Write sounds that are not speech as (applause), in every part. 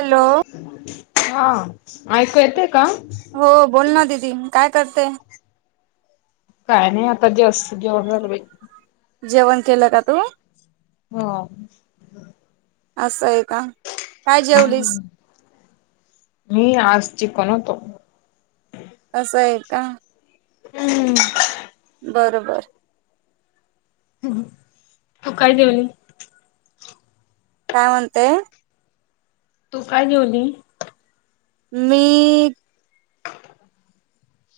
Hello हा ऐकू येत हो बोल ना दीदी काय करते काय नाही आता जास्त जेवन झालं बई जेवण केलं का तू हो असं आहे का काय जेवलीस हम्म मी आज शिकणतो असं आहे का हम्म बरोबर तू काय जेवली काय म्हणते. तू काय जेवली? मी..?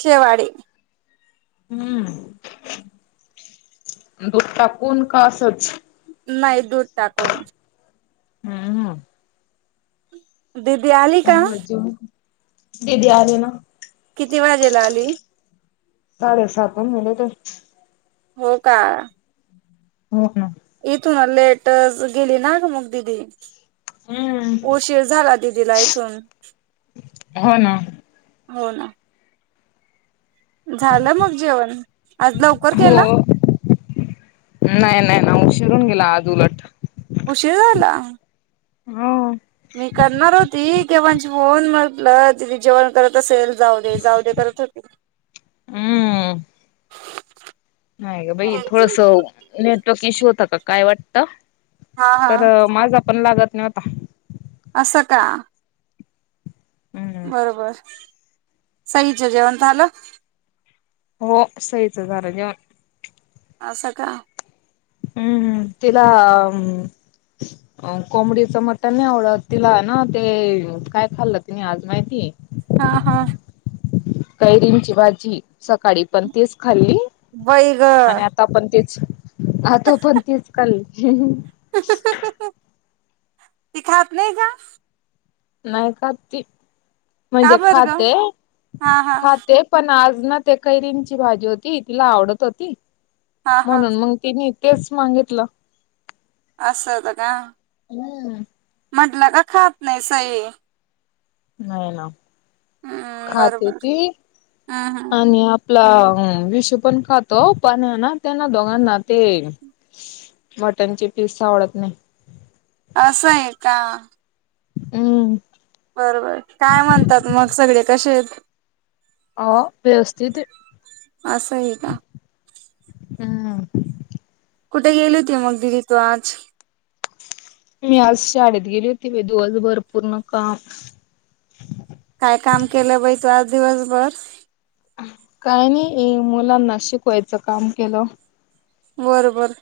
शेवडी (unintelligible) हम्म दुध टाकून का असंच? नाही, दूध टाकून. हम्म. दिदी आली का? चांगलं जेवून दिदी आले ना. किती वाजेला आली साडे सात म मले ते (unintelligible) हो का? हो ना. इथून लेटच गेली ना, ग मग दिदी. हम्म उशीर झाला, दिदीला इथून, हो ना. हो, ना. झालं मग जेवण? आज लवकर हो केला? नाही, नाही, ना उशीर होऊन गेला आज उलट. उशीर झाला? हो. मी करणार होती, केव्हाचे फोन म्हटलं दीदी जेवण करत असेल- जाऊ दे, जाऊ दे करत होती. हम्म नाही गं बाई,, थोडसंऽऽ नेटवर्क इश्यू होता का काय वाटतं, हा हा तरऽऽ माझा पण लागत नव्हता. असं का? हम्म. बर, बर,, सईच जेवणं झालंऽ हो,, सहीच झालं जेवण. असं का! हम्म हम् तिला अंऽऽ अं कोबडीचं मटन नाही आवडत, तिला ना, ते काय खाल्लं तिने आज माहितीय? हा, हा. कैरींची भाजी, सकाळी पण तीच खाल्ली, बाई ग आणि आता आपण तेऽऽ हा तो पण तीच खाल्ली हहहह ति खात नाई काऽ? नाही खात ती, का म्हणजे बरं ग खाते, हा हा खाते पण आजऽ ना ते खैरींची भाजी होती,,, तिला आवडत होती हा हा म्हणून मग तिऽऽ तेच मागितलं! असं हुत का?, हम्म. म्हटलं का खात नाही सई! नाही ना, हम्म खाते बरोबर ती हम्म हम्म आणिऽ आपला विषु पण खातो,, पण हे ना त्यांना दोघांना ते मटन ची पिस् आवडत नाही. असं आहे का? हम्. बर बर,, काय म्हणतात मग सगळे कसे आहेत? ह, व्यवस्थित ते. असंय का. हम्. कुठे गेली होती, मग दिदी तु आज? मी आज शाळेत गेली होती बाई दिवसभर पूर्ण काम काय काम केलं बाई तू आज दिवसभर? काय नाही,, मुलांना शिकवायचं काम केलं. बर, बर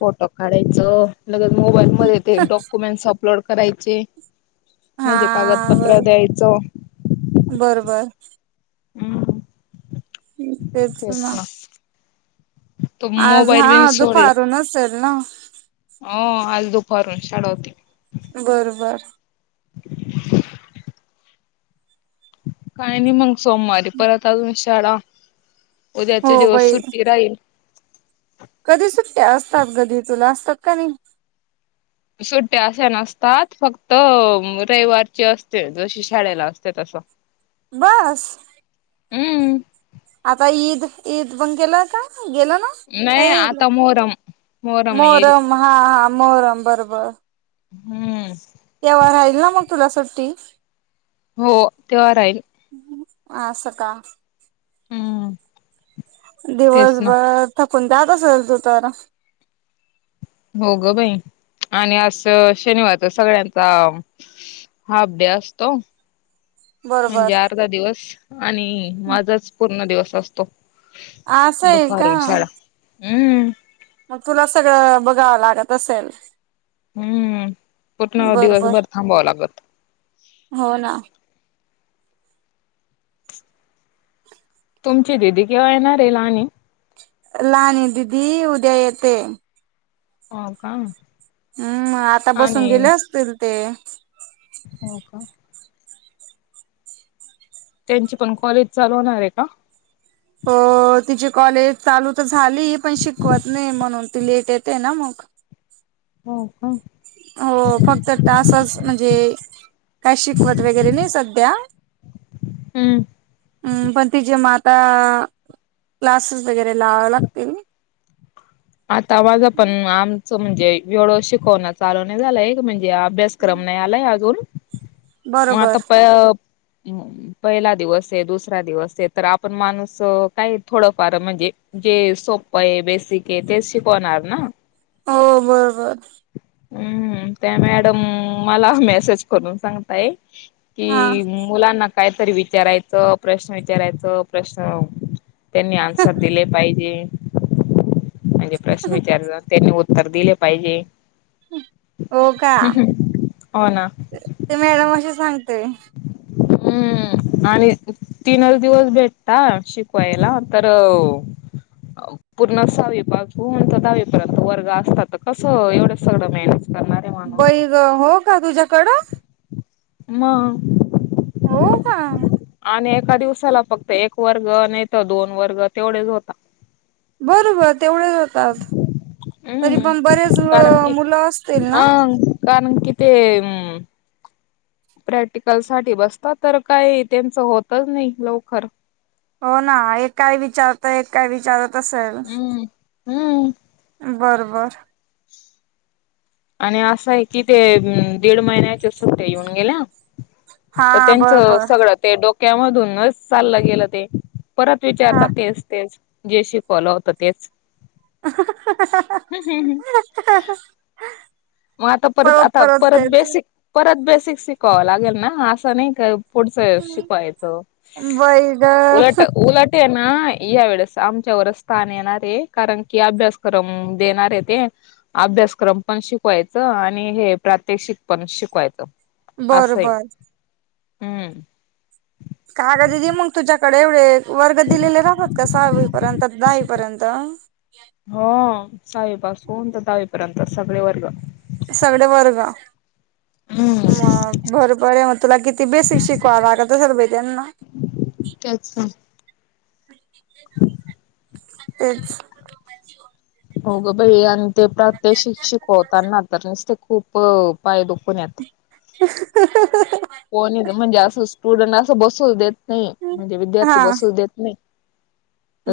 चऽऽमोबाईल मध्ये ते डॉक्युमेंट्स अपलोड करायचे. हा म्हणजे बर कागदपत्र द्यायचं. बरोबर हम्,, तेच ना तो आज मोबाईल बी हा,, सोडला दुपारून चल नाऽ हो आज दुपारून शाळा होती. बर, बर (unintelligible) काही नाही मग सोमवारी परत अजून शाळा. हो उद्याचे दिवस बाई सुट्टी राहील. कधी सुट्ट्या असतात गं दि तुला,, असतात का नाई. सुट्ट्या अश्या नसतात,, फक्त अंऽ रविवारची असते जशी शाळेला असते तसे. अच्छा (unintelligible) बऽऽस. हम् आता ईद, ईद बंग केला काऽ गेल ना,, ते,, नाही आता मोहरम मोहरम, हा, हा मोहरम बर, बर हम्म तेव्हा राहिल ना मग तुला सुट्टी हो तेव्हा राहील आ स का हम्म तेच ना दिवसभर थकून जात असेल तू तर हो ग बाई आणि अस शनिवारच सगळ्यांचा हा अभ्यासत बरोबर म्हणजे अर्धा दिवस आणि माझाच पूर्ण दिवस असतो असं आहे का दुपहर शाळा हम्म मग तुला सगळं बघावं लागत असेल हम्म पूर्ण बरोबर दिवसभर थांबावावं लागत हो ना तुमची दिीदी किं्हा येणार आहे ल आणि लान दिदी उद्या येते हो का हम्म आता बसून आणि गेले असतील ते हो का त्यांची पण कॉलेज चालवणार आहे का अ तिची कॉलेज चालू तर झाली पण शिकवत नाही म्हणून लेट येते ना मग हो हा हो फक्त तासच म्हणजे काय शिकवत वगैरे नाही सध्या् हम्म पण ति ज मात क्लासेस वगैरे लावे लागतील आता आवाज आपण आमचं म्हणजे वेळ शिकवण चालू नाही झाला एक म्हणजे अभ्यासक्रम नाही आलाय अजून मग आता बरोबर प ह पहिला दिवस आहे दुसरा दिवस आहे तर आपण माणूस काही थोडफार म्हणजे जे सोप आहे बेसिक आहे तेच शिकवणार ना हो बरोबर हम्म त्या मॅडम मला मेसेज करून सांगताय हा कि मुलांना कायतरी विचारायचं प्रश्न विचारायचं प्रश्न त्यांनी आन्सर दिले पाहिजे. म्हणजे प्रश्न विचारला त्यांनी उत्तर दिले पाहिजे. हो का हो ना (inaudible) ते मॅडम असे सांगतेय. हम्म आणि तीनच दिवस भेटता शिकवायला तर (inaudible) पूर्ण सहावीबाग होचा दहावीप वर्ग असतात तर कसं एवढं सगळं मळण्याचं. बैग हो का तुझ्याकडं. म, हो का? आणि एका दिवसाला फक्त एक वर्ग नाही तर दोन वर्ग तेवढेच होता बरोबर तेवढे जातात. तरी हम्म पण बरेच कारण की मुलं असतील ना, अं कारण कि ते, प्रॅक्टिकल साठी बसत तर काही त्यांचं होतच नाही लवकर, हो ना एक काय विचारत एक काय विचारत असेल? हम्म. हम्म, बरबर, आणि असं आहे कि ते दीड महिन्याच्या सुट्या येऊन गेल्या हा तर त्यांच बरोबर सगळं ते ड कमधूनच चाललं गेलं ते परत हा विचारत तेच-तेच जे शिकवालं होतं तेच (unintelligible) मग आता परत आता परत बेसिक परत बेसिक शिकवावं लागेल ना असं नाही का? पुढचं शिकवायचं बाई ग उट उलट. हा या वेळेस आमच्यावरच स्थान येणार आहे कारण की अभ्यास करून देणारे ते अभ्यासक्रम पण शिकवायचं आणि हे प्रात्यक्षिक पण शिकवायचं असं आहे बर-बर, हम्म, कागददी मग तुझ्याकडे एवढे वर्ग दिलेले राहत का सहावीपर्यंत दहावीपर्यंत. ह, हो सहावीपासून तर दहावीपर्यंत सगळे वर्ग. सगळे वर्ग हम्म म भरपर. तुला किती बेसिक शिकवा लाग तसल पाहि त्यांना. तेच ना, (unintelligible) हो गं बाई आणि ते प्रत्यक शिक्षिक होताना तरच ते खूप पाय दुखत पुण्यात येत, (unintelligible) कोणी म्हणजे असं स्टुडंट असं बसूच देत नाही म्हणजे विद्यार्थी हा बसूच देत नाही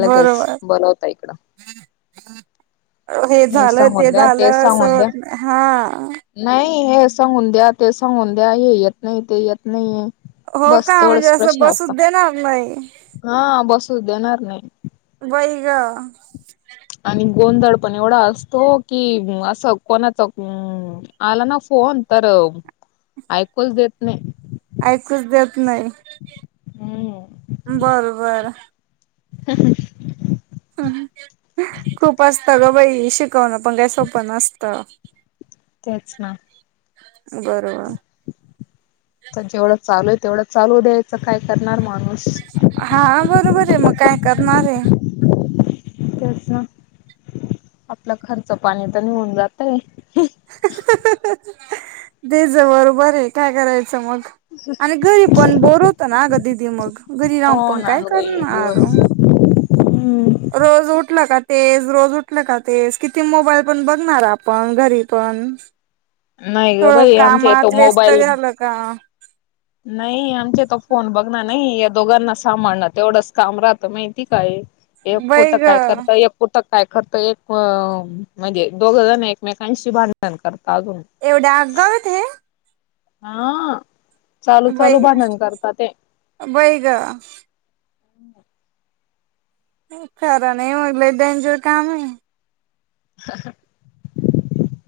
लगेच बरोबर बलावता इकडं. हे झालं ते सांगून द्या झालं असं सांगून द्या होत नाही हा नाही हे सांगून द्या ते सांगून द्या हे येत नाही ते येत नाही. हो बस का म्हणजे तेवढाच असं प्रश्न असत बसूच देणार नाही हा बसू देणार नाही. बईग, आणि गोंधळ पण एवढा असतो कि असं कोणाचा अ आला ना फोन तर ऐकच देत नाही. ऐकच देत नाही हम्म बरोबर, हा ह, खूप असतं ग बाई शिकवणं पण काही सोप नसत, तेच ना, तर जेवढं बरोबर चालू आहे तेवढं चालू द्यायचं काय करणार माणूस हा बरोबर आहे मग काय करणार आहे तेच ना आपलं खर्च पाणी तर निऊन जातय तेच बरोबर आहे काय करायचं मग आणि घरी पण बोर होत ना अ गं दिदी मग घरी रावून हो पण ना काय ग बाई करणार दिवस हम्म. रोज उठला का तेच रोज उठल का तेस किती मोबाईल पण बघणार आपण घरी पण नाही ग ो बाई आमच्या इथ कामात व्यस्त मोबाईल झालं का नाही आमचे तर फोन बघणार नाही या दोघांना सांभाळणार तेवढंच काम राहतं माहिती काय एक पुुट बाई ग काय करत एक पुट काय खरत एक म्हणजे दोघ जण एकमेकांशी भांडण करत अजून एवढ्या अगगावत हे हा चालू चालू बाई भाडण करत ते बाई ग खरा नाही मगलं ंजर काम आहे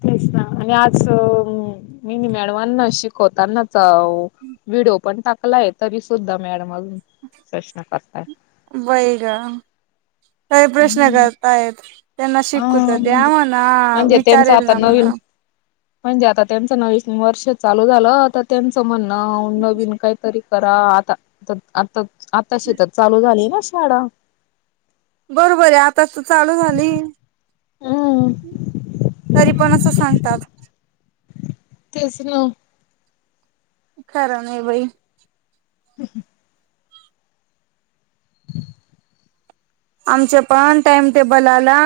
तेच ना आणि आज मी मॅडमांना शिकवतानाच व्हिडओ पण टाकलाय तरी सुद्धा मॅडम सष्णा पाताय काही प्रश्न करता येत त्यांना शिकू तर हा द्या म्हणजे म्हणा म्हणजे त्यांच विचारेल आता ना मला नवीन म्हणजे आता त्यांचं नवीन वर्ष चालू झालं तर त्यांचं म्हणणं नवीन काहीतरी करा आता आता आता शेतात चालू झाली ना शाळा बरोबर आहे आताच चालू झाली हा तरी पण असं सांगतात तेच ना खरं नाही बाई ह आमचे पण टाइम टेबल आला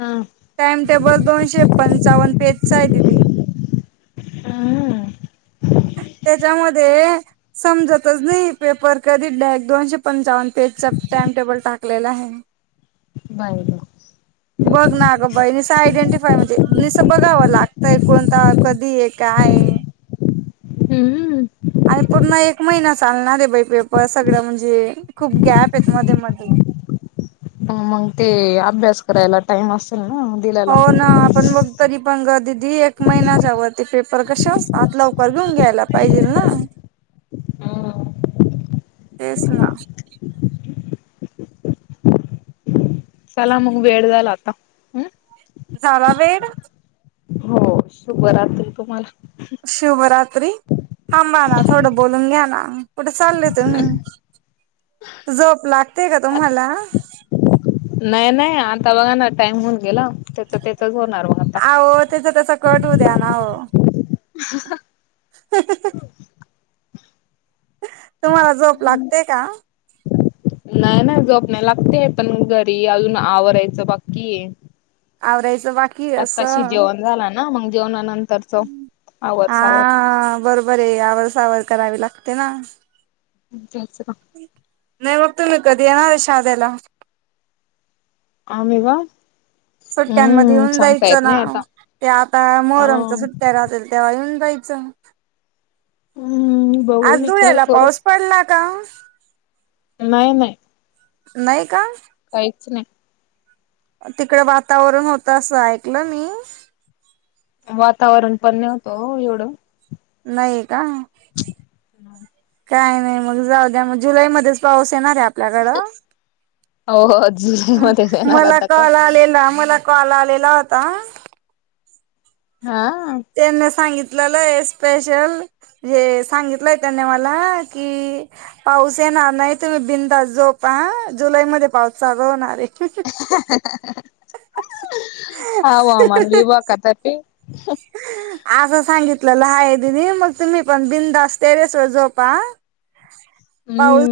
हा टाइमटेबल दोनशे पंचावन्न पेजस आहे दिदी हा ह त्याच्यामध्ये समजतच नाही पेपर कधी डॅग दोनशे पंचावन्न पेजचा टाइम टेबल टाकलेला आहे बाईला बघ ना ग बहिणी आयडेंटिफाय मध्ये निसतं बघाव लागतय कोणता कधी आहे काय हम्म आणि पूर्ण एक महिना चालणार आहे बाई पेपर सगळं म्हणजे खूप गॅप आहेत मध्ये मध्ये मग ते अभ्यास करायला टाइम असतो हो ना आपण मग तरी पण ग दिदी एक महिन्याच्यावरती पेपर कशा आत लवकर घेऊन घ्यायला पाहिजे ना तेच ना चला मग वेळ झाला आता हम झाला वेळ हो शुभरात्री तुम्हाला शुभरात्री थांबा ना थोडं बोलून घ्या ना कुठे चालल तुम्ही झोप लागते का तुम्हाला नाही नाही आता बघा ना टाइम होऊन गेला त्याच त्याचच होणार मघ आता करूद्या ना हो ह ह ह ह तुम्हाला झोप लागतेय का नाही नाही झोप नाही लागतेय पण घरी अजून आवरायचं बाक्की आहे आवरायचं बाकी आताशी असं. जेवण झाला ना मग जेवणानंतर हा बरोबर आहे आवर सावर करावी लागते ना जायचं का नाही मग तुम्ही कधी येणार शाध्याला आम्ही का सुट्ट्यामध्ये हम्म येऊन सांगता जायचं येत ना नाही आता ते आता अ मोहरमच्या सुट्ट्या राहत्याल तेव्हा येऊन बाई चां हम्म बघू आज विचार धुळ्याला करू पाऊस पडला का नाही नाही नाही का काहीच नाही तिकड वातावरण होतं असं ऐकलं मी वातावरण पण नव्हत एवढं नाही का काय नाही मग जाऊ द्या मग जुलै मध्येच पाऊस येणार हाय आपल्याकड हो जुलै म मध्ये येणार मला आता काय कॉल आलेला मला कॉल आलेला होता हा त्यांना सांगित स्पेशल सांगितलंय त्यांनी मला की पावसा ना नाही तुम्ही बिंदास जो प जुलै मध्ये पाऊस चाल होणार आहे. आव आमा ना विबा काताप ह असं सांगितलेलं हाय दिनी मग तुम्ही पण बिंदास टेरेसवर झोपा पाऊस हम्म